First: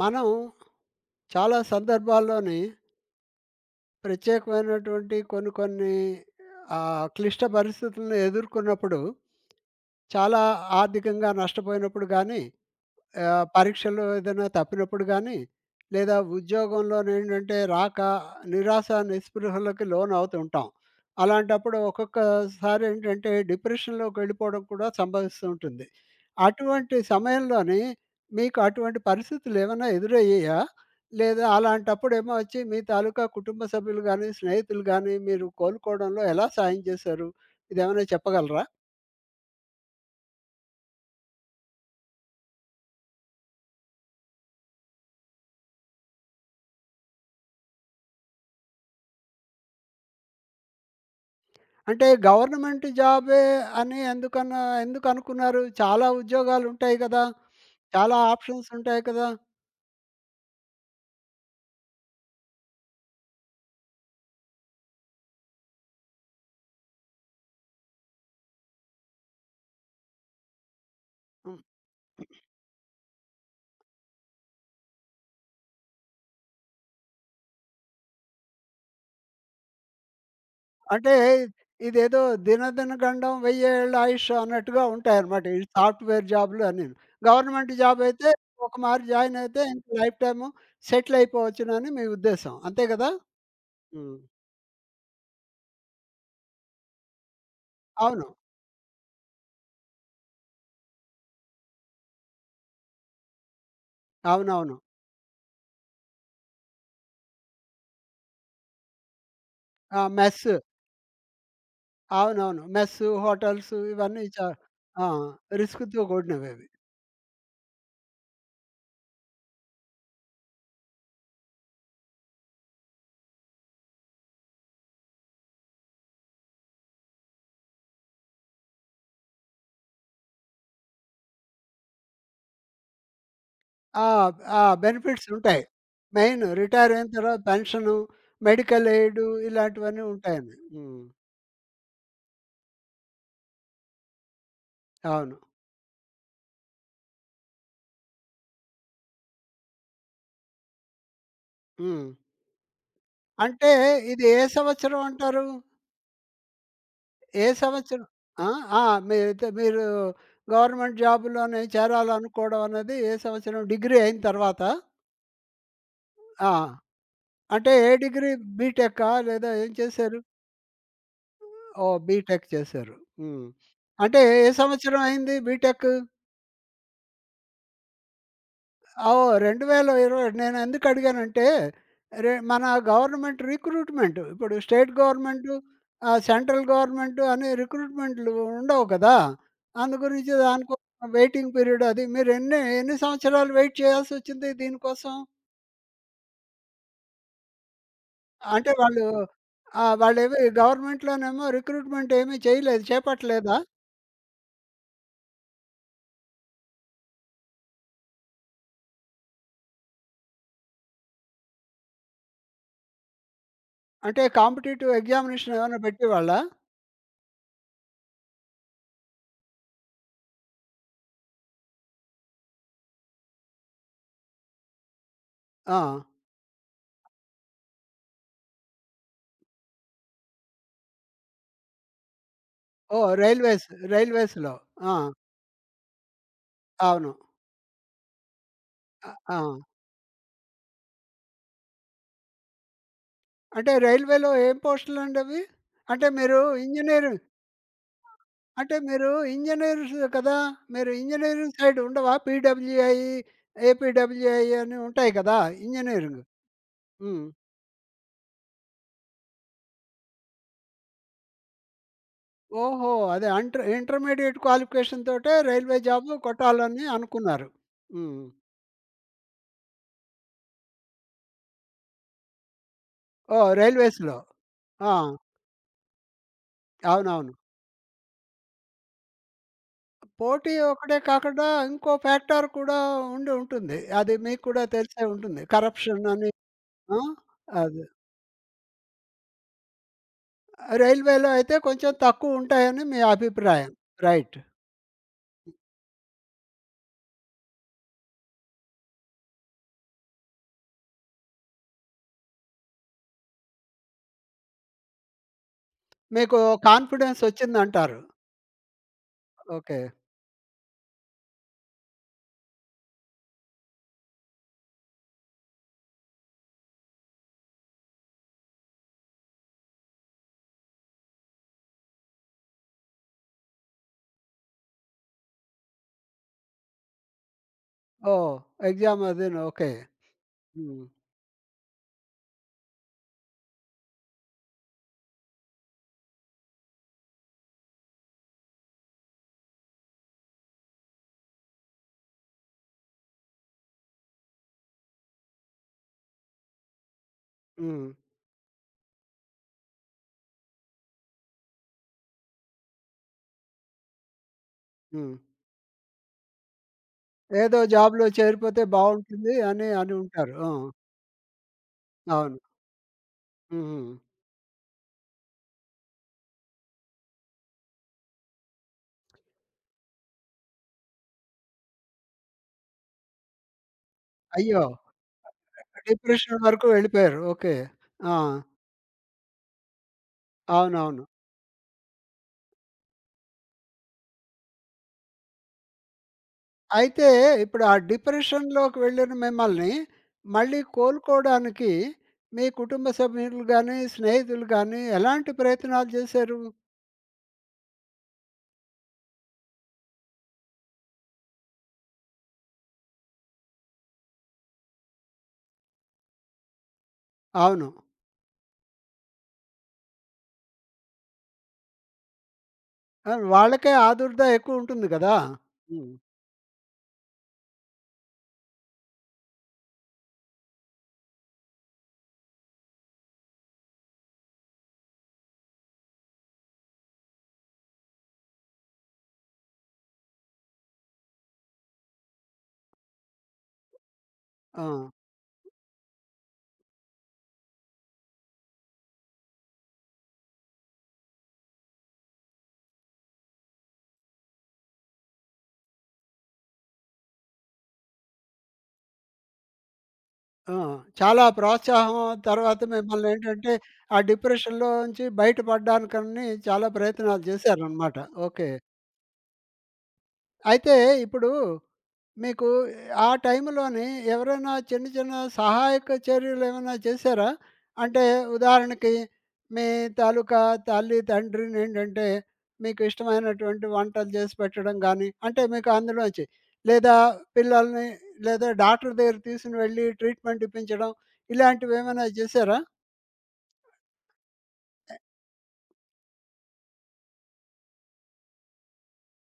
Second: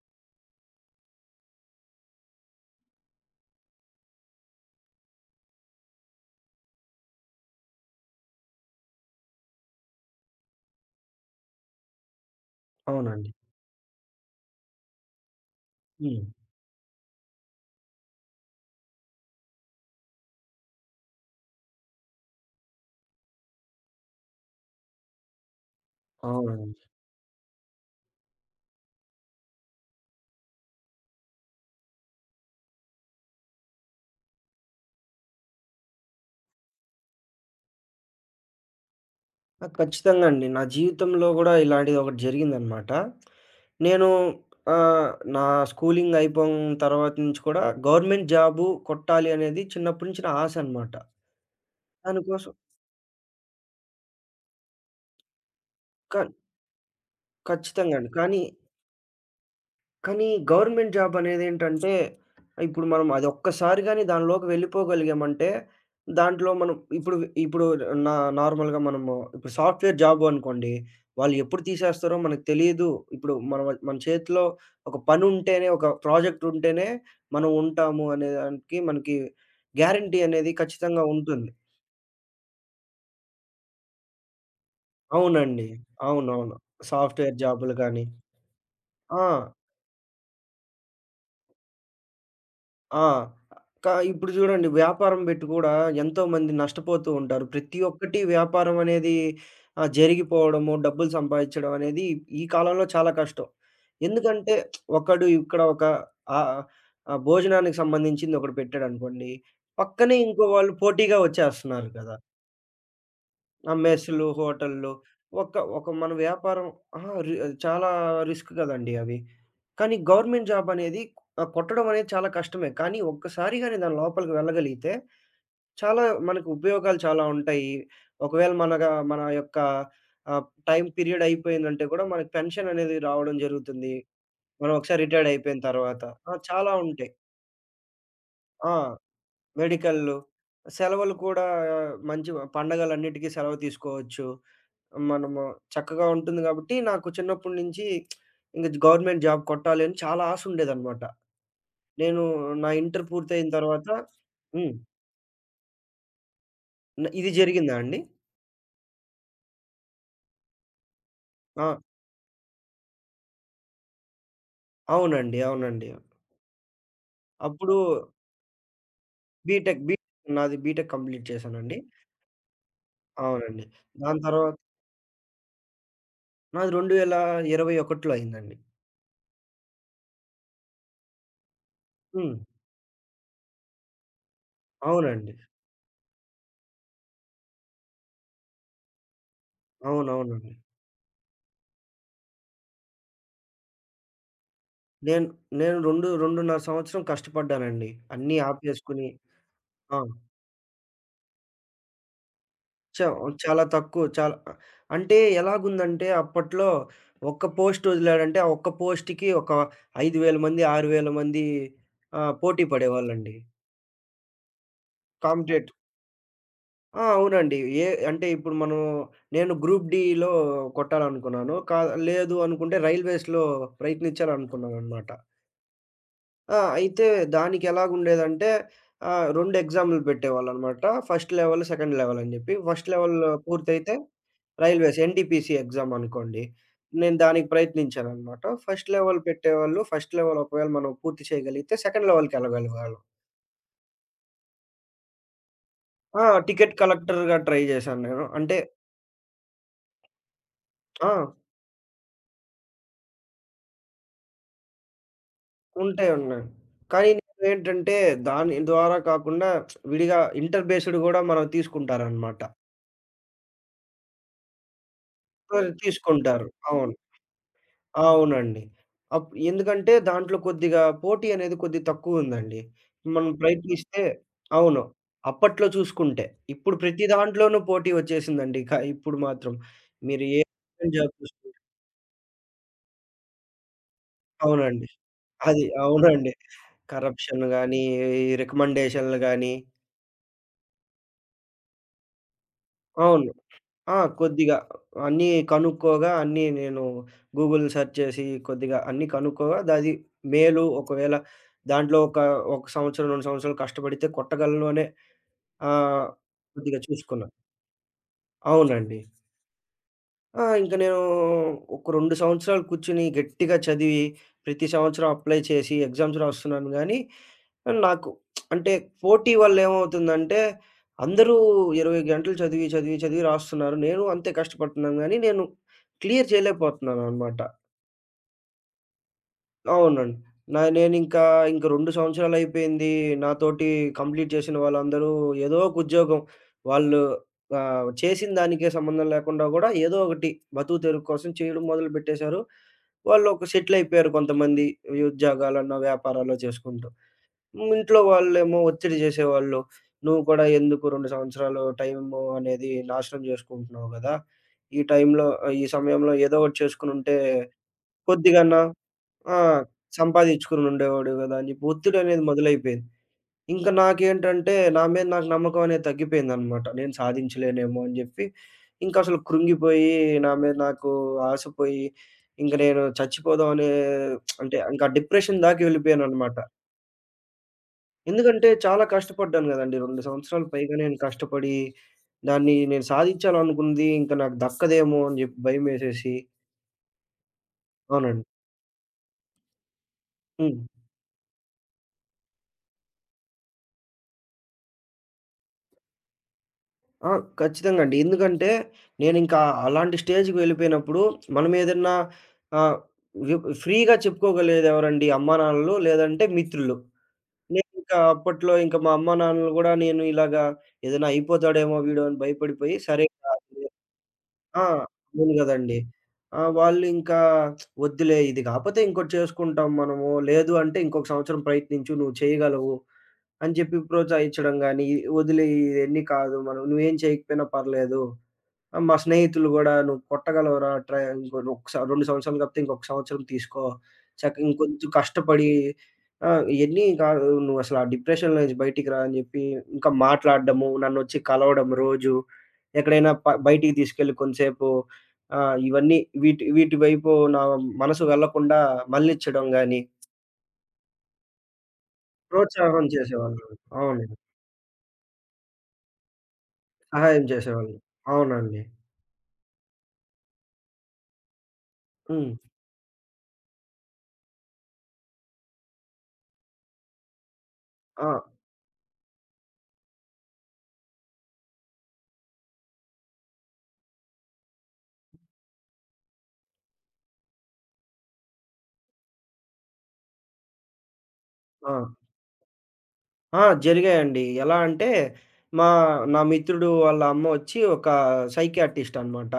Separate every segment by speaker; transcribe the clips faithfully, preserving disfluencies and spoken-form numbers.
Speaker 1: మనం చాలా సందర్భాల్లోని ప్రత్యేకమైనటువంటి కొన్ని కొన్ని ఆహ్, క్లిష్ట పరిస్థితులను ఎదుర్కొన్నప్పుడు చాలా ఆర్థికంగా నష్టపోయినప్పుడు గానీ,
Speaker 2: అవునండి.
Speaker 1: ఆహ్, పరీక్షల్లో ఏదైనా తప్పినప్పుడు గానీ, లేదా
Speaker 2: హ్మ్.
Speaker 1: ఉద్యోగంలోనేంటంటే రాక నిరాశ, నిస్పృహలకి లోనవుతుంటాం. అలాంటప్పుడు ఒక్కొక్కసారేంటంటే డిప్రెషన్‌లోకెళ్ళిపోవడం కూడా సంభవిస్తూ ఉంటుంది.
Speaker 2: అవునండి.
Speaker 1: అటువంటి సమయంలోని మీకు అటువంటి పరిస్థితులేమన్నా ఎదురయ్యాయా? లేదా అలాంటప్పుడేమో వచ్చి మీ తాలూకా కుటుంబ సభ్యులు గానీ, స్నేహితులు గానీ మీరు కోలుకోవడంలో ఎలా సాయం చేశారు? ఇదేమైనా చెప్పగలరా?
Speaker 2: ఆ! ఖచ్చితంగా అండి. నా జీవితంలో గూడా ఇలాంటిది ఒకటి జరిగిందనమాట. నేను ఆహ్, నా స్కూలింగ్ అయిపోంగిన తర్వాత నుంచి కూడా గవర్నమెంట్ జాబు కొట్టాలి అనేది చిన్నప్పటి నుంచి నా ఆశ అనమాట.
Speaker 1: అంటే
Speaker 2: దానికోసం
Speaker 1: గవర్నమెంట్ జాబే అని ఎందుకన్నా ఎందుకనుకున్నారు? చాలా
Speaker 2: క
Speaker 1: ఉద్యోగాలుంటాయి కదా!
Speaker 2: ఖచ్చితంగా అండి.
Speaker 1: చాలా
Speaker 2: కానీ
Speaker 1: ఆప్షన్స్ ఉంటాయి కదా!
Speaker 2: కానీ గవర్నమెంట్ జాబ్ అనేదేంటంటే, ఇప్పుడు మనం అదొక్కసారి గాని దానిలోకి వెళ్ళిపోగలిగామంటే, దాంట్లో మనం ఇప్పుడు ఇప్పుడు నా నార్మల్‌గా మనము ఇప్పుడు సాఫ్ట్‌వేర్ జాబు అనుకోండి. వాళ్ళు ఎప్పుడు
Speaker 1: హ్మ్.
Speaker 2: తీసేస్తారో మనకు తెలీదు. ఇప్పుడు మన మన చేతిలో ఒక పనుంటేనే, ఒక ప్రాజెక్ట్ ఉంటేనే మనం ఉంటాము అనే దానికి మనకి గ్యారంటీ అనేది ఖచ్చితంగా
Speaker 1: అంటే
Speaker 2: ఉంటుంది.
Speaker 1: ఇదేదో దినదిన గండం వెయ్యేళ్ళ ఆయుష్ అన్నట్టుగా ఉంటాయన్నమాట. ఈ
Speaker 2: అవునండి.
Speaker 1: సాఫ్ట్‌వేర్
Speaker 2: అవునవును.
Speaker 1: జాబ్‌లు అన్నీను.
Speaker 2: సాఫ్ట్‌వేర్
Speaker 1: గవర్నమెంట్
Speaker 2: జాబులు
Speaker 1: జాబ్
Speaker 2: గాని.
Speaker 1: అయితే ఒక మారి
Speaker 2: ఆ!
Speaker 1: జాయిన్ అయితే ఇంక లైఫ్ టైము సెటిల్ అయిపోవచ్చునని మీ ఉద్దేశం. అంతే
Speaker 2: ఆ!
Speaker 1: కదా?
Speaker 2: క
Speaker 1: హ్మ్.
Speaker 2: ఇప్పుడు జూడండి వ్యాపారం బెట్టి గూడా ఎంతోమంది నష్టపోతూ ఉంటారు. ప్రతి ఒక్కటి
Speaker 1: అవును.
Speaker 2: వ్యాపారం అనేది ఆహ్, జరిగిపోవడము, డబ్బులు సంపాదిచ్చడం అనేది ఈ కాలంలో చాలా కష్టం. ఎందుకంటే
Speaker 1: అవునవును.
Speaker 2: ఒకడు ఇక్కడ ఒక ఆహ్, ఆ భోజనానికి సంబంధించింది ఒకడు పెట్టాడనుకోండి,
Speaker 1: ఆ!
Speaker 2: పక్కనే ఇంకో
Speaker 1: మెస్.
Speaker 2: వాళ్ళు పోటీగా వచ్చేస్తున్నారు కదా!
Speaker 1: అవునవును. మెస్సు,
Speaker 2: ఆ!
Speaker 1: హోటల్సు ఇవన్నీ
Speaker 2: మెస్‌లు,
Speaker 1: చా
Speaker 2: హోటల్‌లు
Speaker 1: ఆ!
Speaker 2: ఒక ఒక
Speaker 1: రిస్క్‌తో
Speaker 2: మన వ్యాపారం
Speaker 1: కూడినవవి.
Speaker 2: అహా! రి చాలా రిస్క్ కదండీ అవి. కానీ గవర్నమెంట్ జాబ్ అనేది ఆహ్, కొట్టడం అనేది చాలా కష్టమే. కానీ ఒక్కసారి గాని దాని లోపలికి వెళ్ళగలిగితే చాలా మనకు ఉపయోగాలు చాలా ఉంటాయి. ఒకవేళ మనగా మన యొక్క ఆహ్, టైమ్ పీరియడ్ అయిపోయిందంటే కూడా మనకు పెన్షన్ అనేది రావడం జరుగుతుంది.
Speaker 1: ఆ! ఆ!
Speaker 2: మనం ఒకసారి
Speaker 1: బెనిఫిట్స్
Speaker 2: రిటైర్డ్ అయిపోయిన
Speaker 1: ఉంటాయి.
Speaker 2: తర్వాత. ఆ!
Speaker 1: మెయిన్
Speaker 2: చాలా
Speaker 1: రిటైర్ అయిన
Speaker 2: ఉంటాయి.
Speaker 1: తర్వాత పెన్షను,
Speaker 2: ఆ!
Speaker 1: మెడికల్ ఎయిడు ఇలాంటివన్నీ
Speaker 2: మెడికల్‌లు
Speaker 1: ఉంటాయండి. హ్మ్.
Speaker 2: సెలవులు కూడా ఆ, మంచి పండగలన్నిటికి సెలవు తీసుకోవచ్చు.
Speaker 1: అవును.
Speaker 2: మనము చక్కగా ఉంటుంది గాబట్టి, నాకు చిన్నప్పటి నుంచి ఇంక గవర్నమెంట్ జాబ్ కొట్టాలి అని చాలా ఆశ ఉండేదనమాట.
Speaker 1: హ్మ్.
Speaker 2: నేను నా ఇంటర్ పూర్తయిన
Speaker 1: అంటే
Speaker 2: తర్వాత
Speaker 1: ఇది ఏ
Speaker 2: హ్మ్.
Speaker 1: సంవత్సరం అంటారు?
Speaker 2: న ఇది
Speaker 1: ఏ
Speaker 2: జరిగిందా అండి?
Speaker 1: సంవత్సరం? ఆ! ఆ! మీరైతే మీరు గవర్నమెంట్ జాబ్‌లోనే
Speaker 2: ఆ!
Speaker 1: చేరాలనుకోవడం అనేది ఏ సంవత్సరం డిగ్రీ అయిన తర్వాత?
Speaker 2: అవునండి. అవునండి.
Speaker 1: ఆ! అంటే
Speaker 2: అప్పుడు
Speaker 1: ఏ డిగ్రీ బీటెకా? లేదా ఏం
Speaker 2: బీటెక్ బీ
Speaker 1: చేశారు?
Speaker 2: నాది బీటెక్ కంప్లీట్ చేశానండి.
Speaker 1: ఓహ్! బీటెక్ చేశారు. హ్మ్.
Speaker 2: అవునండి. దాని
Speaker 1: అంటే ఏ
Speaker 2: తర్వాత
Speaker 1: సంవత్సరం అయింది బీటెక్?
Speaker 2: నాది రెండు వేల ఇరవై ఒకటిలో అయిందండి.
Speaker 1: ఆ! ఓహ్! రెండు వేల ఇరవై నేను ఎందుకు అడిగానంటే, రె
Speaker 2: హ్మ్.
Speaker 1: మన గవర్నమెంట్ రిక్రూట్‌మెంట్ ఇప్పుడు స్టేట్
Speaker 2: అవునండి.
Speaker 1: గవర్నమెంటు, ఆహ్, సెంట్రల్ గవర్నమెంటు అని రిక్రూట్‌మెంట్‌లు ఉండవు కదా! అందు గురించి
Speaker 2: అవునవునండి.
Speaker 1: దానికోసం వెయిటింగ్ పీరియడ్ అది. మీరు ఎన్ని ఎన్ని సంవత్సరాలు వెయిట్ చేయాల్సొచ్చింది దీనికోసం?
Speaker 2: నేను నేను రెండు, రెండు పాయింట్ ఐదు సంవత్సరం కష్టపడ్డానండి. అన్నీ
Speaker 1: అంటే వాళ్ళు
Speaker 2: ఆపేసుకొని.
Speaker 1: ఆహ్,
Speaker 2: ఆ!
Speaker 1: వాళ్ళేమి గవర్నమెంట్‌లోనేమో రిక్రూట్‌మెంట్ ఏమీ చేయలేదు
Speaker 2: చ
Speaker 1: చేపట్టలేదా?
Speaker 2: చాలా తక్కువ. చాలా ఆహ్, అంటే ఎలాగుందంటే అప్పట్లో ఒక్క పోస్ట్ వదిలాడంటే, ఆ ఒక్క పోస్ట్‌కి ఒక ఐదు వేల మంది, ఆరు వేల మంది ఆహ్, పోటీ పడేవాళ్ళండి.
Speaker 1: అంటే కాంపిటీటివ్ ఎగ్జామినేషన్
Speaker 2: కాంపిటేట్
Speaker 1: ఏమైనా పెట్టేవాళ్ళా?
Speaker 2: ఆ! అవునండి. ఏ అంటే ఇప్పుడు మనం నేను గ్రూప్ డీలో కొట్టాలనుకున్నాను. కా లేదు అనుకుంటే రైల్వేస్‌లో ప్రయత్నించాలనుకున్నాననమాట.
Speaker 1: ఆ!
Speaker 2: ఆ! అయితే దానికెలాగుండేదంటే ఆహ్, రెండు ఎగ్జామ్‌లు పెట్టేవాళ్ళనమాట. ఫస్ట్ లెవెల్, సెకండ్ లెవెల్ అని జెప్పి. ఫస్ట్
Speaker 1: ఓహ్!
Speaker 2: లెవెల్
Speaker 1: రైల్వేస్
Speaker 2: పూర్తయితే
Speaker 1: రైల్వేస్‌లో. ఆ!
Speaker 2: రైల్వేస్ ఎన్‌టీపీసీ ఎగ్జామ్ అనుకోండి.
Speaker 1: అవును.
Speaker 2: నేను దానికి ప్రయత్నించాననమాట. ఫస్ట్
Speaker 1: అ!
Speaker 2: లెవెల్
Speaker 1: ఆ!
Speaker 2: పెట్టేవాళ్ళు. ఫస్ట్ లెవెల్ ఒకవేళ మనం పూర్తి చేయగలిగితే సెకండ్ లెవెల్‌కి ఎళ్ళగలిగేవాళ్ళం.
Speaker 1: అంటే రైల్వేలో ఏం పోస్టులండి అవి? అంటే
Speaker 2: ఆ!
Speaker 1: మీరు
Speaker 2: టికెట్
Speaker 1: ఇంజినీరింగ్
Speaker 2: కలెక్టర్‌గా ట్రై జేశాను నేను. అంటే
Speaker 1: అంటే మీరు ఇంజినీర్స్ కదా! మీరు
Speaker 2: ఆ!
Speaker 1: ఇంజినీరింగ్ సైడ్ ఉండవా? పీడబ్ల్యూఐ, ఏపీడబ్ల్యూఐ అని ఉంటాయి కదా!
Speaker 2: ఉంటాయి.
Speaker 1: ఇంజినీరింగ్.
Speaker 2: ఉన్నాయి. కానీ
Speaker 1: హ్మ్.
Speaker 2: నేనేంటంటే దాని ద్వారా కాకుండా విడిగా ఇంటర్ బేస్డ్ గూడా మనం తీసుకుంటారనమాట.
Speaker 1: ఓహో! అదే అంటర్ ఇంటర్మీడియేట్ క్వాలిఫికేషన్ తోటే
Speaker 2: ఆ!
Speaker 1: రైల్వే జాబ్
Speaker 2: తీసుకుంటారు.
Speaker 1: కొట్టాలని
Speaker 2: అవును.
Speaker 1: అనుకున్నారు. హ్మ్.
Speaker 2: అవునండి. అప్ ఎందుకంటే దాంట్లో కొద్దిగా పోటీ అనేది కొద్దిగా తక్కువుందండి. మనం
Speaker 1: ఓహ్!
Speaker 2: ప్రయత్నిస్తే
Speaker 1: రైల్వేస్‌లో.
Speaker 2: అవును.
Speaker 1: ఆ!
Speaker 2: అప్పట్లో చూసుకుంటే. ఇప్పుడు ప్రతి
Speaker 1: అవునవును.
Speaker 2: దాంట్లోనూ పోటీ వచ్చేసిందండి. క ఇప్పుడు మాత్రం. మీరు ఏ
Speaker 1: పోటీ ఒకటే
Speaker 2: జాబ్
Speaker 1: కాకుండా
Speaker 2: చూసుకుంటే
Speaker 1: ఇంకో ఫ్యాక్టర్ కూడా ఉండి ఉంటుంది. అది మీకు కూడా
Speaker 2: అవునండి.
Speaker 1: తెలిసే ఉంటుంది.
Speaker 2: అది
Speaker 1: కరప్షన్ అని.
Speaker 2: అవునండి.
Speaker 1: ఆ!
Speaker 2: కరప్షన్ గాని,
Speaker 1: అది.
Speaker 2: ఈ రికమెండేషన్‌లు గాని
Speaker 1: రైల్వేలో అయితే కొంచెం తక్కువ ఉంటాయని మీ
Speaker 2: అవును.
Speaker 1: అభిప్రాయం.
Speaker 2: ఆ!
Speaker 1: రైట్.
Speaker 2: కొద్దిగా అన్నీ కనుక్కోగా అన్నీ నేను గూగుల్ సెర్చ్ చేసి కొద్దిగా అన్నీ కనుక్కోగా దది మేలు ఒకవేళ దాంట్లో ఒక, ఒక సంవత్సరం, రెండు సంవత్సరాలు కష్టపడితే కొట్టగలను అనే ఆహ్,
Speaker 1: మీకు
Speaker 2: కొద్దిగా
Speaker 1: కాన్ఫిడెన్స్
Speaker 2: చూసుకున్నా.
Speaker 1: వచ్చిందంటారు.
Speaker 2: అవునండి.
Speaker 1: ఓకే.
Speaker 2: ఆ! ఇంక నేను ఒక రెండు సంవత్సరాలు కూర్చొని గట్టిగా చదివి, ప్రతి సంవత్సరం అప్లై చేసి ఎగ్జామ్స్ రాస్తున్నాను గానీ, నాకు అంటే పోటీ వల్ల ఏమవుతుందంటే, అందరూ ఇరవై గంటలు చదివి, చదివి, చదివి రాస్తున్నారు. నేను అంతే కష్టపడుతున్నాను గానీ, నేను క్లియర్ చేయలేకపోతున్నాననమాట.
Speaker 1: ఓహ్! ఎగ్జామ్ అదీను. ఓకే.
Speaker 2: అవునండి. నా
Speaker 1: హ్మ్.
Speaker 2: నేనింకా ఇంక రెండు సంవత్సరాలయిపోయింది. నాతోటి కంప్లీట్ చేసిన వాళ్ళందరూ ఏదో ఒక ఉద్యోగం వాళ్ళు ఆహ్, చేసిన దానికే సంబంధం లేకుండా గూడా ఏదో ఒకటి బతుకు తెరువు కోసం చేయడం మొదలుపెట్టేశారు. వాళ్ళొక సెటిలయిపోయారు కొంతమంది ఈ ఉద్యోగాలనో, వ్యాపారాల్లో చేసుకుంటూ. హ్మ్.
Speaker 1: హ్మ్.
Speaker 2: ఇంట్లో వాళ్ళేమో ఒత్తిడి చేసేవాళ్ళు. "నువ్వు కూడా ఎందుకు రెండు సంవత్సరాలు టైము అనేది నాశనం చేసుకుంటున్నావు గదా! ఈ
Speaker 1: హ్మ్.
Speaker 2: టైంలో ఆహ్, ఈ సమయంలో ఏదో ఒకటి చేసుకొనుంటే
Speaker 1: ఏదో జాబ్‌లో
Speaker 2: కొద్దిగన్నా"
Speaker 1: చేరిపోతే బావుంటుంది
Speaker 2: ఆ!
Speaker 1: అని అని ఉంటారు. ఆ!
Speaker 2: సంపాదించుకుని ఉండేవాడు గదా! అని చెప్పి ఒత్తిడనేది
Speaker 1: అవును.
Speaker 2: మొదలైపోయింది. ఇంక
Speaker 1: హుహు.
Speaker 2: నాకేంటంటే, నా మీద నాకు నమ్మకం అనేది తగ్గిపోయిందనమాట. నేను సాధించలేనేమో అని జెప్పి, ఇంకసలు కృంగిపోయి, నా మీద నాకు ఆశ పోయి, ఇంక నేను చచ్చిపోదాం అనే అంటే
Speaker 1: అయ్యో!
Speaker 2: ఇంక డిప్రెషన్ దాకా వెళ్ళిపోయాననమాట.
Speaker 1: డిప్రెషన్ వరకు వెళ్ళిపోయారు. ఓకే. ఆ!
Speaker 2: ఎందుకంటే, చాలా కష్టపడ్డాను గదండీ! రెండు సంవత్సరాలు పైగా నేను
Speaker 1: అవునవును.
Speaker 2: కష్టపడి, దాన్ని నేను సాధించాలనుకుంది ఇంక నాకు దక్కదేమో అని జెప్పి భయమేసేసి
Speaker 1: అయితే ఇప్పుడు ఆ
Speaker 2: అవునండి.
Speaker 1: డిప్రెషన్‌లోకి వెళ్ళిన మిమ్మల్ని
Speaker 2: హ్మ్.
Speaker 1: మళ్ళీ కోలుకోవడానికి మీ కుటుంబ సభ్యులు గానీ, స్నేహితులు గానీ ఎలాంటి ప్రయత్నాలు చేశారు?
Speaker 2: ఆ! ఖచ్చితంగా అండి. ఎందుకంటే, నేనింకా అలాంటి స్టేజ్‌కి వెళ్ళిపోయినప్పుడు, మనం ఏదన్నా ఆహ్, వి ఫ్రీగా చెప్పుకోగలిగేది ఎవరండి? అమ్మా, నాన్నలు లేదంటే మిత్రులు.
Speaker 1: అవును.
Speaker 2: నేనింకా అప్పట్లో ఇంక మా అమ్మా, నాన్నలు గూడా నేను ఇలాగా ఏదైనా అయిపోతాడేమో వీడు అని భయపడిపోయి సరే
Speaker 1: ఆ! వాళ్ళకే ఆదుర్దా ఎక్కువ
Speaker 2: ఆ!
Speaker 1: ఉంటుంది గదా!
Speaker 2: అవును గదండీ.
Speaker 1: హ్మ్.
Speaker 2: ఆ! వాళ్ళింకా వద్దులే ఇది గాపోతే ఇంకోటి చేసుకుంటాం మనము. లేదు అంటే ఇంకొక సంవత్సరం ప్రయత్నించు నువ్వు చేయగలవు అని జెప్పి ప్రోత్సహించడం గానీ, వదిలేయి ఇయన్నీ కాదు మనం నువ్వేం చేయకపోయినా పర్లేదు. ఆ! మా స్నేహితులు గూడా "నువ్వు కొట్టగలవురా ట్రై ఇంకో ఒకస రెండు సంవత్సరాలు కాకపోతే ఇంకొక సంవత్సరం తీసుకో. చక్క
Speaker 1: ఆ!
Speaker 2: ఇంకొంచెం కష్టపడి ఆహ్, ఇయన్నీ కాదు నువ్వసల ఆ డిప్రెషన్‌లో నుంచి బయటికి రా" అని జెప్పి ఇంకా మాట్లాడడము, నన్నొచ్చి కలవడం రోజు. ఎక్కడైనా ప బయటికి తీసుకెళ్ళి కొంతసేపు ఆహ్, ఇవన్నీ వీటి వీటి వైపు నా మనసు వెళ్ళకుండా మళ్ళిచ్చడం గాని,
Speaker 1: ఆ! చాలా ప్రోత్సాహం తర్వాత
Speaker 2: ప్రోత్సాహం చేసేవాళ్ళు.
Speaker 1: మిమ్మల్నేంటంటే, ఆ
Speaker 2: అవునండి.
Speaker 1: డిప్రెషన్‌లోంచి బయటపడడానికని చాలా
Speaker 2: సహాయం
Speaker 1: ప్రయత్నాలు
Speaker 2: చేసేవాళ్ళు.
Speaker 1: చేశారనమాట. ఓకే.
Speaker 2: అవునండి.
Speaker 1: అయితే ఇప్పుడు
Speaker 2: హ్మ్.
Speaker 1: మీకు ఆ టైంలోని ఎవరైనా చిన్న చిన్న సహాయక చర్యలేమైనా చేశారా? అంటే
Speaker 2: ఆ!
Speaker 1: ఉదాహరణకి మీ తాలూకా తల్లి, తండ్రిని ఏంటంటే మీకు ఇష్టమైనటువంటి వంటలు చేసి పెట్టడం గానీ, అంటే మీకు అందులోంచి లేదా పిల్లల్ని లేదా డాక్టర్ దగ్గర తీసుకొని వెళ్లి ట్రీట్‌మెంట్ ఇప్పించడం
Speaker 2: ఆ!
Speaker 1: ఇలాంటివేమైనా చేశారా?
Speaker 2: ఆ! జరిగాయండి. ఎలా అంటే, మా నా మిత్రుడు వాళ్ళ అమ్మ వచ్చి ఒక సైకియాట్రిస్ట్ అనమాట.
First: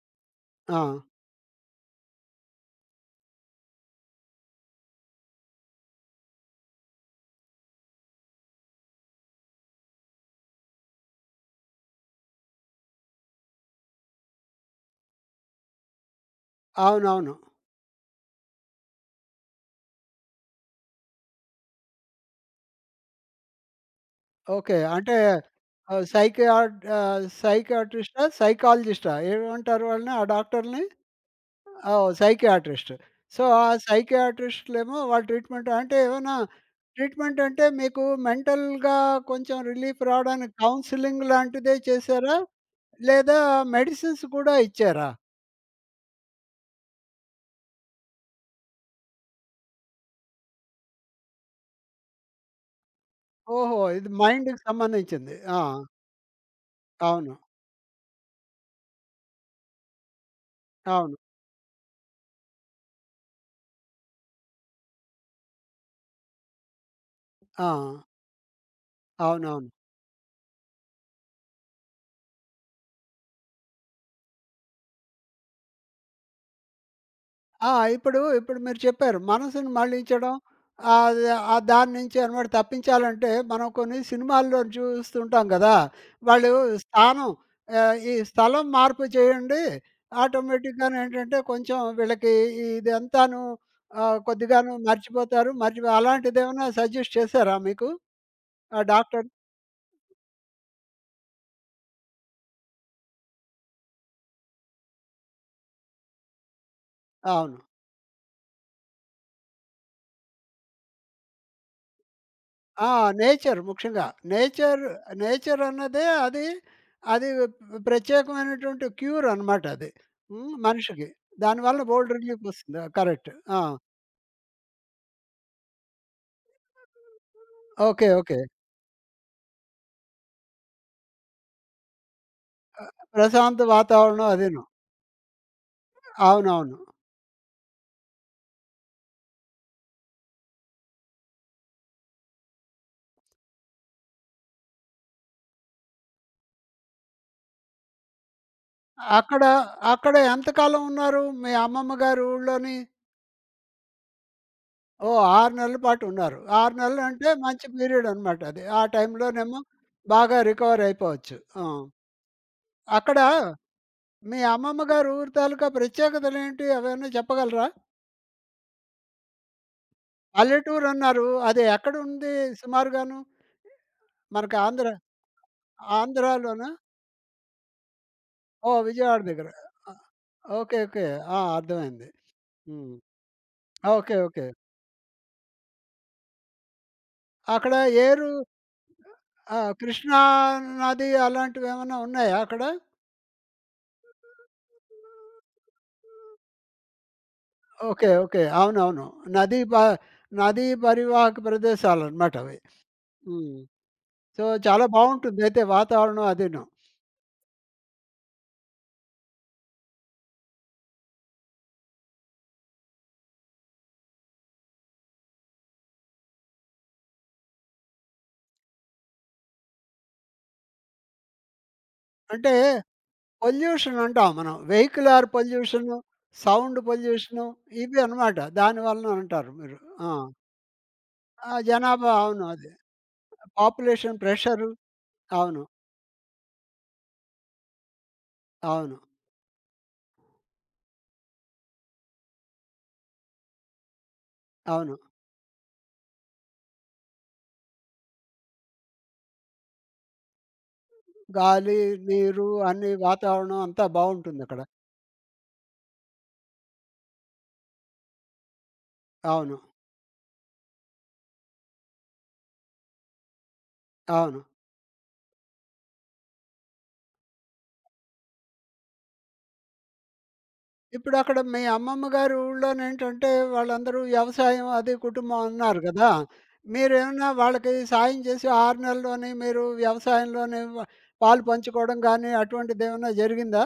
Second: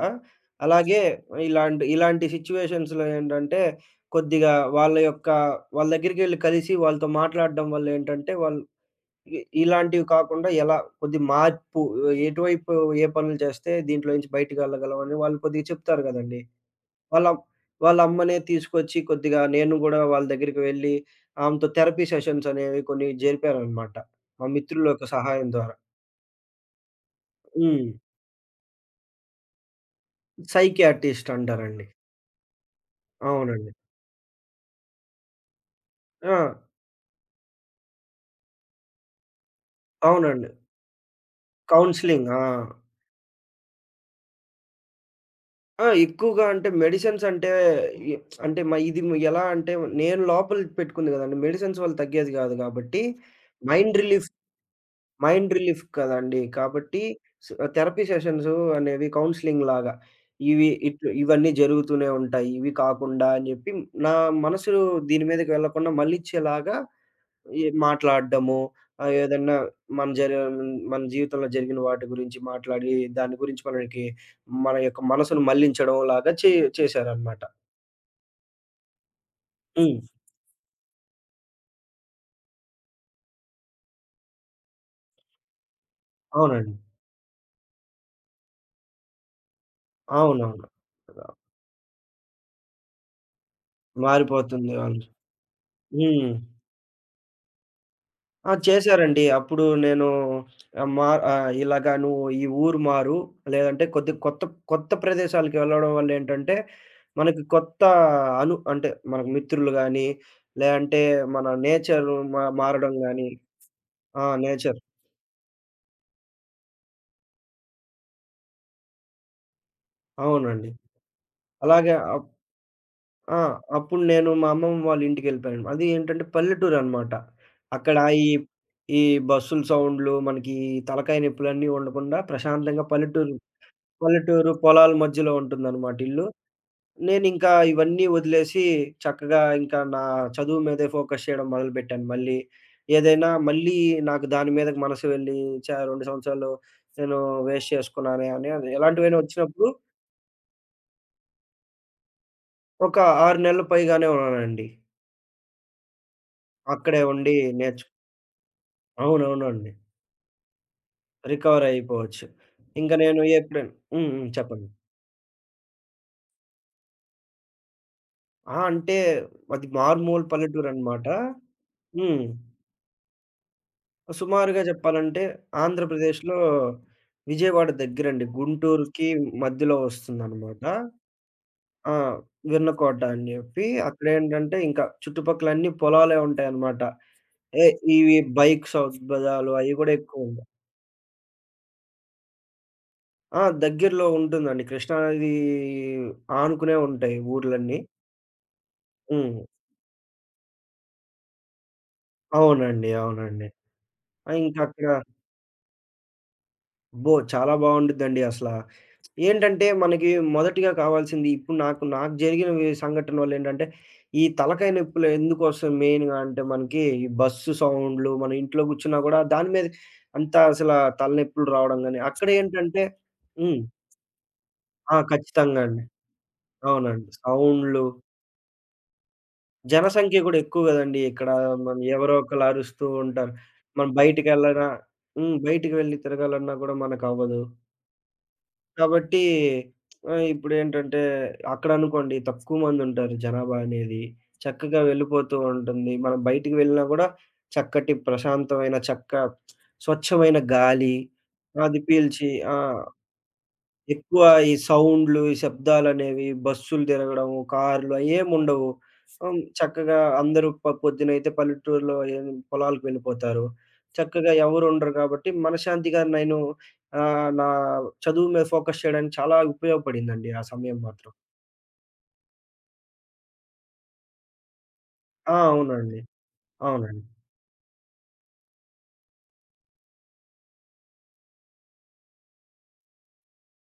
Speaker 1: ఆ!
Speaker 2: అలాగే ఇలాంటి ఇలాంటి సిట్యుయేషన్స్‌లో ఏంటంటే, కొద్దిగా వాళ్ళ యొక్క వాళ్ళ దగ్గరికెళ్లి కలిసి వాళ్ళతో మాట్లాడడం వల్ల ఏంటంటే, వాళ్ళు ఇ ఇలాంటివి కాకుండా ఎలా కొద్ది మార్పు ఎటువైపు ఏ పనులు చేస్తే దీంట్లో నుంచి బయటికెళ్ళగలం అని వాళ్ళు కొద్దిగా చెప్తారు కదండీ! వాళ్ళ
Speaker 1: అవునవును.
Speaker 2: వాళ్ళ అమ్మనే తీసుకొచ్చి కొద్దిగా నేను గూడా వాళ్ళ దగ్గరికి వెళ్ళి, ఆమెతో థెరపీ సెషన్స్ అనేవి కొన్ని జరిపాననమాట. మా
Speaker 1: ఓకే.
Speaker 2: మిత్రుల యొక్క
Speaker 1: అంటే
Speaker 2: సహాయం ద్వారా.
Speaker 1: ఆహ్, సైకియాట్ ఆహ్,
Speaker 2: హ్మ్.
Speaker 1: సైకియాట్రిస్టా? సైకాలజిస్టా ఏమంటారు వాళ్ళని ఆ డాక్టర్‌ని?
Speaker 2: సైకియాట్రిస్ట్ అంటారండి.
Speaker 1: ఆ! సైకియాట్రిస్ట్. సో, ఆ
Speaker 2: అవునండి.
Speaker 1: సైకియాట్రిస్ట్‌లేమో వాళ్ళ ట్రీట్‌మెంట్ అంటే
Speaker 2: ఆ!
Speaker 1: ఏమైనా ట్రీట్‌మెంట్ అంటే మీకు మెంటల్‌గా కొంచెం రిలీఫ్
Speaker 2: అవునండి.
Speaker 1: రావడానికి కౌన్సెలింగ్ లాంటిదే
Speaker 2: కౌన్సెలింగ్.
Speaker 1: చేశారా?
Speaker 2: ఆ!
Speaker 1: లేదా మెడిసిన్స్ కూడా ఇచ్చారా?
Speaker 2: ఆ! ఎక్కువగా అంటే మెడిసిన్స్ అంటే ఎ అంటే మ ఇది ఎలా అంటే నేను లోపల పెట్టుకుంది గదండీ! మెడిసిన్స్ వల్ల తగ్గేది గాదు గాబట్టి
Speaker 1: ఓహో!
Speaker 2: మైండ్
Speaker 1: ఇది
Speaker 2: రిలీఫ్
Speaker 1: మైండ్‌కి సంబంధించింది.
Speaker 2: మైండ్
Speaker 1: ఆ!
Speaker 2: రిలీఫ్ కదండీ. కాబట్టి
Speaker 1: అవును.
Speaker 2: స్ థెరపీ సెషన్సు అనేవి కౌన్సెలింగ్ లాగా. ఇవి ఇట్లు
Speaker 1: అవును.
Speaker 2: ఇవన్నీ జరుగుతూనే ఉంటాయి. ఇవి కాకుండా అని జెప్పి నా మనసు దీని మీదకి వెళ్ళకుండా మళ్ళిచ్చేలాగా ఈ
Speaker 1: ఆ!
Speaker 2: మాట్లాడడము. ఆహ్, ఏదన్నా
Speaker 1: అవునవును.
Speaker 2: మన జరి మన జీవితంలో జరిగిన వాటి గురించి మాట్లాడి, దాని గురించి మనకి మన యొక్క మనసును మళ్ళించడం లాగా చే చేశారనమాట.
Speaker 1: ఆ! ఇప్పుడు, ఇప్పుడు మీరు చెప్పారు. మనసుని
Speaker 2: హ్మ్.
Speaker 1: మళ్ళించడం ఆహ్, ఆహ్, దాని నుంచి అనమాట తప్పించాలంటే మనం కొన్ని సినిమాల్లో చూస్తుంటాం గదా! వాళ్ళు
Speaker 2: అవునండి.
Speaker 1: స్థానం ఆహ్, ఈ స్థలం మార్పు చేయండి.
Speaker 2: అవునవును.
Speaker 1: ఆటోమేటిక్‌గాను ఏంటంటే కొంచెం వీళ్ళకి ఇదంతాను ఆహ్,
Speaker 2: మారిపోతుంది
Speaker 1: కొద్దిగాను
Speaker 2: ఆలోచన.
Speaker 1: మర్చిపోతారు. మర్చి
Speaker 2: హ్మ్.
Speaker 1: అలాంటిదేమన్నా సజెస్ట్ చేశారా మీకు?
Speaker 2: ఆ!
Speaker 1: ఆ
Speaker 2: చేశారండి.
Speaker 1: డాక్టర్
Speaker 2: అప్పుడు నేను ఆహ్, మా ఆహ్, ఇలాగ నువ్వు ఈ ఊరు మారు. లేదంటే కొద్దిగా కొత్త కొత్త ప్రదేశాలకు వెళ్ళడం వల్ల ఏంటంటే, మనకి
Speaker 1: అవును.
Speaker 2: కొత్త అను అంటే మనకు మిత్రులు గాని, లేదంటే మన నేచర్ మా
Speaker 1: ఆ!
Speaker 2: మారడం గాని
Speaker 1: నేచర్ ముఖ్యంగా.
Speaker 2: ఆ! నేచర్.
Speaker 1: నేచర్, నేచర్ అన్నదే అది, అది ప్రత్యేకమైనటువంటి క్యూర్ అనమాట అది. హ్మ్.
Speaker 2: అవునండి.
Speaker 1: మనిషికి. దానివల్ల
Speaker 2: అలాగే
Speaker 1: బోలెడు
Speaker 2: అప్
Speaker 1: రిలీఫ్ వస్తుంది. కరెక్ట్.
Speaker 2: ఆ!
Speaker 1: ఆ!
Speaker 2: అప్పుడు నేను మా అమ్మమ్మ వాళ్ళ ఇంటికెళ్ళిపోయాను. అది ఏంటంటే పల్లెటూరనమాట. అక్కడ
Speaker 1: ఓకే.
Speaker 2: ఈ
Speaker 1: ఓకే.
Speaker 2: ఈ బస్సుల సౌండ్‌లు మనకి తలకాయ నొప్పులన్నీ ఉండకుండా ప్రశాంతంగా పల్లెటూరు
Speaker 1: ప్రశాంత వాతావరణం
Speaker 2: పల్లెటూరు
Speaker 1: అదీను.
Speaker 2: పొలాల మధ్యలో ఉంటుందనమాట ఇల్లు.
Speaker 1: అవునవును.
Speaker 2: నేనింకా ఇవన్నీ వదిలేసి చక్కగా ఇంకా నా చదువు మీదే ఫోకస్ చేయడం మొదలుపెట్టాను మళ్ళీ. ఏదైనా మళ్ళీ నాకు దాని మీదకి మనసు వెళ్ళి, ఛా! రెండు సంవత్సరాలు నేను వేస్ట్ చేసుకున్నానే అని అది ఎలాంటివైనా
Speaker 1: అక్కడ,
Speaker 2: వచ్చినప్పుడు
Speaker 1: అక్కడ ఎంతకాలం ఉన్నారు? మీ అమ్మమ్మ గారి ఊళ్ళోని?
Speaker 2: ఒక ఆరు నెలలు పైగానే ఉన్నానండి.
Speaker 1: ఓహ్! ఆరు నెలల పాటు ఉన్నారు. ఆరు
Speaker 2: అక్కడే
Speaker 1: నెలలు అంటే
Speaker 2: ఉండి
Speaker 1: మంచి
Speaker 2: నేర్చు
Speaker 1: పీరియడ్ అనమాట అది. ఆ టైంలోనేమో
Speaker 2: అవునవునండి.
Speaker 1: బాగా రికవర్ అయిపోవచ్చు.
Speaker 2: రికవర్
Speaker 1: ఆ!
Speaker 2: అయిపోవచ్చు. ఇంక
Speaker 1: అక్కడ
Speaker 2: నేను ఎప్పుడైనా హ్మ్. హ్మ్.
Speaker 1: మీ
Speaker 2: చెప్పండి.
Speaker 1: అమ్మమ్మ గారి ఊరు తాలూకా ప్రత్యేకతలేంటి? అవేవన్నా చెప్పగలరా?
Speaker 2: ఆ! అంటే అది మారుమూల
Speaker 1: పల్లెటూరు
Speaker 2: పల్లెటూరనమాట.
Speaker 1: అన్నారు. అది
Speaker 2: హ్మ్.
Speaker 1: ఎక్కడుంది సుమారుగాను? మనకి
Speaker 2: సుమారుగా
Speaker 1: ఆంధ్ర
Speaker 2: జెప్పాలంటే ఆంధ్రప్రదేశ్‌లో
Speaker 1: ఆంధ్రాలోనా?
Speaker 2: విజయవాడ దగ్గరండి.
Speaker 1: ఓహ్!
Speaker 2: గుంటూరుకి
Speaker 1: విజయవాడ దగ్గర.
Speaker 2: మధ్యలో
Speaker 1: ఆ!
Speaker 2: వస్తుందనమాట.
Speaker 1: ఓకే. ఓకే. ఆ!
Speaker 2: ఆ!
Speaker 1: అర్థమైంది. హ్మ్.
Speaker 2: వెన్నకోట అని జెప్పి
Speaker 1: ఓకే. ఓకే.
Speaker 2: అక్కడేంటంటే ఇంకా చుట్టుపక్కలన్నీ పొలాలే ఉంటాయనమాట. ఏ
Speaker 1: అక్కడ
Speaker 2: ఇవి
Speaker 1: ఏరు
Speaker 2: బైక్ సౌత్ బజార్లు
Speaker 1: ఆ!
Speaker 2: అయి గూడా
Speaker 1: కృష్ణా
Speaker 2: ఎక్కువుంటాయి.
Speaker 1: నది అలాంటివేమన్నా ఉన్నాయా అక్కడ?
Speaker 2: ఆ! దగ్గరలో ఉంటుందండి. కృష్ణా నది ఆనుకునే ఉంటాయి ఊర్లన్నీ.
Speaker 1: ఓకే. ఓకే. అవునవును.
Speaker 2: హ్మ్.
Speaker 1: నదీ ప నదీ పరివాహక ప్రదేశాలనమాట అవి.
Speaker 2: అవునండి. అవునండి.
Speaker 1: హ్మ్.
Speaker 2: ఆ!
Speaker 1: సో, చాలా
Speaker 2: ఇంకక్కడ
Speaker 1: బావుంటుందయితే వాతావరణం అదీను.
Speaker 2: అబ్బో! చాలా బావుండిద్దండి అసలా. ఏంటంటే మనకి మొదటిగా కావాల్సింది ఇప్పుడు నాకు నాకు జరిగిన వి సంఘటన వల్ల ఏంటంటే, ఈ తలకాయ నొప్పులు ఎందుకొస్తాయి మెయిన్‌గా అంటే మనకి ఈ బస్సు సౌండ్‌లు, మనం ఇంట్లో కూర్చున్నా కూడా దాని మీద అంత అసల తలనొప్పులు రావడం గాని, అక్కడ
Speaker 1: అంటే
Speaker 2: ఏంటంటే హ్మ్.
Speaker 1: పొల్యూషన్ అంటాం మనం.
Speaker 2: ఆ!
Speaker 1: వెహిక్యులర్
Speaker 2: ఖచ్చితంగా అండి.
Speaker 1: పొల్యూషను, సౌండ్
Speaker 2: అవునండి.
Speaker 1: పొల్యూషను
Speaker 2: సౌండ్‌లు,
Speaker 1: ఇవి అనమాట. దానివలన అంటారు మీరు. ఆ!
Speaker 2: జనసంఖ్య కూడా ఎక్కువ గదండీ ఇక్కడ.
Speaker 1: ఆ!
Speaker 2: మన
Speaker 1: జనాభా
Speaker 2: ఎవరో
Speaker 1: అవును.
Speaker 2: ఒకళ్ళు
Speaker 1: అది.
Speaker 2: అరుస్తూ ఉంటారు. మనం
Speaker 1: పాపులేషన్
Speaker 2: బయటికెళ్ళనా
Speaker 1: ప్రెషరు.
Speaker 2: హ్మ్.
Speaker 1: అవును.
Speaker 2: బయటికి వెళ్లి తిరగాలన్నా కూడా మనకవ్వదు.
Speaker 1: అవును.
Speaker 2: కాబట్టి ఆహ్, ఇప్పుడేంటంటే అక్కడనుకోండి తక్కువ మందుంటారు జనాభా అనేది. చక్కగా
Speaker 1: అవును.
Speaker 2: వెళ్ళిపోతూ ఉంటుంది. మనం బయటికి వెళ్ళినా గూడా చక్కటి ప్రశాంతమైన, చక్క స్వచ్ఛమైన గాలి
Speaker 1: గాలి,
Speaker 2: అది పీల్చి
Speaker 1: నీరు
Speaker 2: ఆ!
Speaker 1: అన్నీ వాతావరణం అంతా
Speaker 2: ఎక్కువ ఈ
Speaker 1: బావుంటుందక్కడ.
Speaker 2: సౌండ్‌లు, ఈ శబ్దాలనేవి బస్సులు తిరగడం, కార్లు అయ్యేముండవు. హ్మ్.
Speaker 1: అవును.
Speaker 2: చక్కగా అందరూ ప పొద్దునైతే పల్లెటూరులో ఏం పొలాలకు వెళ్ళిపోతారు. చక్కగా
Speaker 1: అవును.
Speaker 2: ఎవరుండరు కాబట్టి మనశ్శాంతిగా నేను ఆహ్, నా చదువు మీద ఫోకస్ చేయడానికి చాలా ఉపయోగపడిందండి ఆ సమయం మాత్రం.
Speaker 1: ఇప్పుడక్కడ మీ అమ్మమ్మ గారి ఊర్లోనేంటంటే వాళ్ళందరూ వ్యవసాయం అది
Speaker 2: ఆ!
Speaker 1: కుటుంబం అన్నారు
Speaker 2: అవునండి.
Speaker 1: గదా!
Speaker 2: అవునండి.
Speaker 1: మీరేమన్నా వాళ్ళకి సాయం చేసి ఆరు నెలల్లోని మీరు వ్యవసాయంలోని వ పాలు పంచుకోవడం గానీ అటువంటిదేమన్నా జరిగిందా?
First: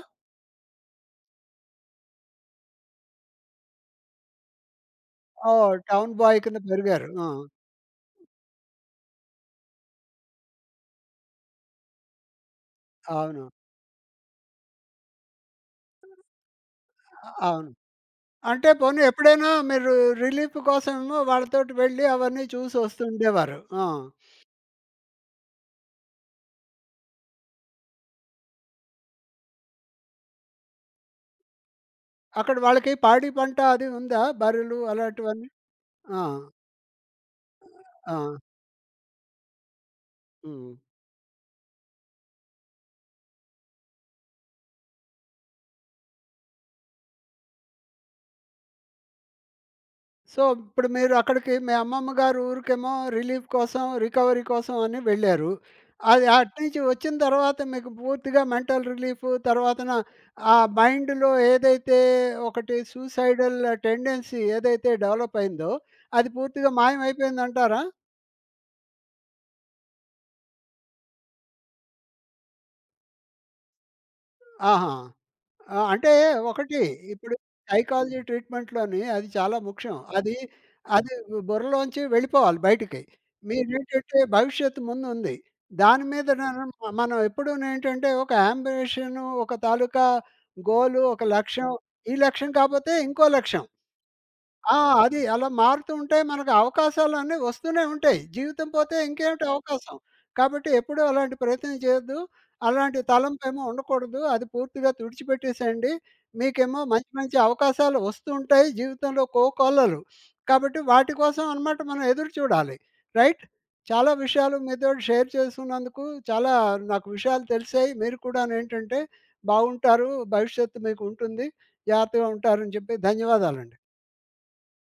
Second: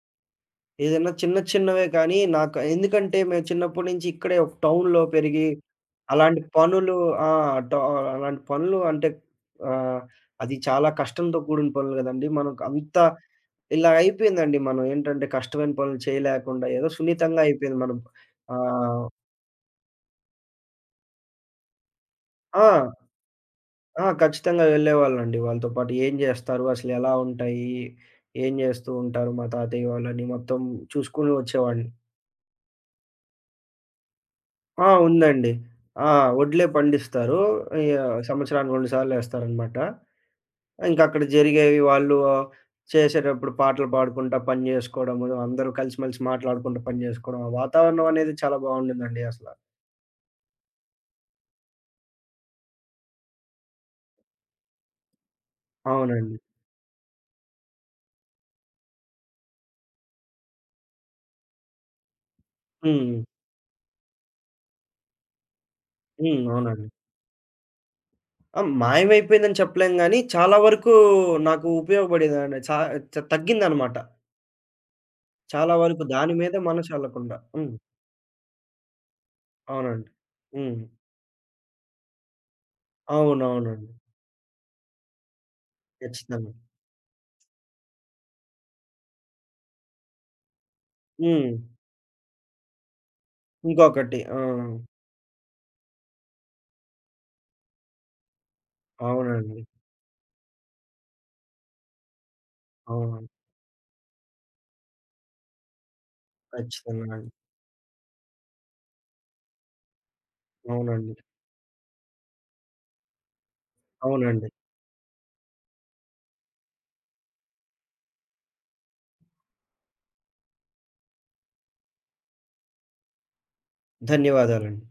Speaker 2: ఏదైనా చిన్న చిన్నవే కానీ నాకు ఎందుకంటే మేము చిన్నప్పటి నుంచి ఇక్కడే ఒక టౌన్‌లో పెరిగి,
Speaker 1: ఓహ్! టౌన్ బాయ్
Speaker 2: అలాంటి
Speaker 1: కింద
Speaker 2: పనులు
Speaker 1: పెరిగారు.
Speaker 2: ఆ!
Speaker 1: ఆ!
Speaker 2: ట అలాంటి పనులు అంటే ఆహ్, అది చాలా కష్టంతో కూడిన పనులు కదండీ. మనకు అంతా
Speaker 1: అవును.
Speaker 2: ఇలా అయిపోయిందండి మనం ఏంటంటే కష్టమైన పనులు చేయలేకుండా ఏదో సున్నితంగా
Speaker 1: అవును.
Speaker 2: అయిపోయింది మనం.
Speaker 1: అంటే పోనీ
Speaker 2: ఆహ్,
Speaker 1: ఎప్పుడైనా మీరు రిలీఫ్ కోసమేమో వాళ్ళతోటి వెళ్ళి అవన్నీ
Speaker 2: ఆ!
Speaker 1: చూసి వస్తుండేవారు. ఆ!
Speaker 2: ఆ! ఖచ్చితంగా వెళ్ళేవాళ్ళండి. వాళ్ళతో పాటు ఏం చేస్తారు? అసలు ఎలా ఉంటాయి? ఏం చేస్తూ ఉంటారు మా తాతయ్య వాళ్ళని మొత్తం చూసుకొని వచ్చేవాడిని.
Speaker 1: అక్కడ వాళ్ళకి పాడి పంట అది ఉందా? బర్రెలు
Speaker 2: ఆ!
Speaker 1: అలాంటివన్నీ?
Speaker 2: ఉందండి. ఆ!
Speaker 1: ఆ!
Speaker 2: వడ్లే పండిస్తారు. యాహ్!
Speaker 1: ఆ!
Speaker 2: సంవత్సరానికి రెండు సార్లేస్తారనమాట.
Speaker 1: హ్మ్.
Speaker 2: ఇంకక్కడ జరిగేవి వాళ్ళు చేసేటప్పుడు పాటలు పాడుకుంటా పని జేసుకోవడము, అందరూ కలిసిమెలిసి మాట్లాడుకుంటూ పని జేసుకోవడం, ఆ వాతావరణం అనేది చాలా బావుండిందండి అసల.
Speaker 1: సో, ఇప్పుడు మీరు అక్కడికి మీ అమ్మమ్మ గారి ఊరికేమో రిలీఫ్ కోసం, రికవరీ కోసం అని వెళ్లారు. అది
Speaker 2: అవునండి.
Speaker 1: అటునుంచి వచ్చిన తర్వాత మీకు పూర్తిగా మెంటల్ రిలీఫ్ తర్వాతన ఆ మైండ్‌లో ఏదైతే ఒకటి
Speaker 2: హ్మ్.
Speaker 1: సూసైడల్ టెండెన్సీ ఏదైతే డెవలప్ అయిందో, అది
Speaker 2: హ్మ్.
Speaker 1: పూర్తిగా
Speaker 2: అవునండి.
Speaker 1: మాయమైపోయిందంటారా?
Speaker 2: ఆ! మాయమైపోయిందని చెప్పలేం గానీ, చాలా వరకు నాకు ఉపయోగపడేదండి. చా చ తగ్గిందనమాట.
Speaker 1: ఆహా!
Speaker 2: చాలా
Speaker 1: ఆ!
Speaker 2: వరకు
Speaker 1: అంటే
Speaker 2: దాని మీద
Speaker 1: ఒకటి ఇప్పుడు
Speaker 2: మనసెళ్ళకుండా. హ్మ్.
Speaker 1: సైకాలజీ ట్రీట్‌మెంట్‌లోని అది చాలా ముఖ్యం.
Speaker 2: అవునండి.
Speaker 1: అది
Speaker 2: హ్మ్.
Speaker 1: అది బుర్రలోంచి వెళ్ళిపోవాలి బయటికి.
Speaker 2: అవునవునండి.
Speaker 1: మీరేంటంటే భవిష్యత్తు ముందుంది. దాని
Speaker 2: ఖచ్చితంగా.
Speaker 1: మీదనను మనం ఎప్పుడూనేంటంటే ఒక యాంబిషన్ ఒక తాలూకా గోలు, ఒక
Speaker 2: హ్మ్.
Speaker 1: లక్ష్యం. ఈ లక్ష్యం కాపోతే ఇంకో లక్ష్యం.
Speaker 2: ఇంకొకటి. ఆ!
Speaker 1: ఆ! అది అలా మారుతూ ఉంటే మనకు అవకాశాలన్నీ వస్తూనే ఉంటాయి. జీవితం పోతే ఇంకేమిటి
Speaker 2: అవునండి.
Speaker 1: అవకాశం. కాబట్టి ఎప్పుడూ అలాంటి ప్రయత్నం చేయొద్దు. అలాంటి
Speaker 2: అవును.
Speaker 1: తలంపేమో ఉండకూడదు. అది పూర్తిగా తుడిచిపెట్టేసేయండి. మీకేమో
Speaker 2: ఖచ్చితంగా
Speaker 1: మంచి
Speaker 2: అండి.
Speaker 1: మంచి అవకాశాలు వస్తూ ఉంటాయి జీవితంలో కోకొల్లలు. కాబట్టి
Speaker 2: అవునండి.
Speaker 1: వాటి కోసం అన్నమాట మనం ఎదురు చూడాలి. రైట్? చాలా
Speaker 2: అవునండి.
Speaker 1: విషయాలు మీతోటి షేర్ చేసుకున్నందుకు చాలా నాకు విషయాలు తెలిసాయి. మీరు కూడానేంటంటే బావుంటారు. భవిష్యత్తు మీకు ఉంటుంది. జాగ్రత్తగా ఉంటారని చెప్పి ధన్యవాదాలండి.
Speaker 2: ధన్యవాదాలండి.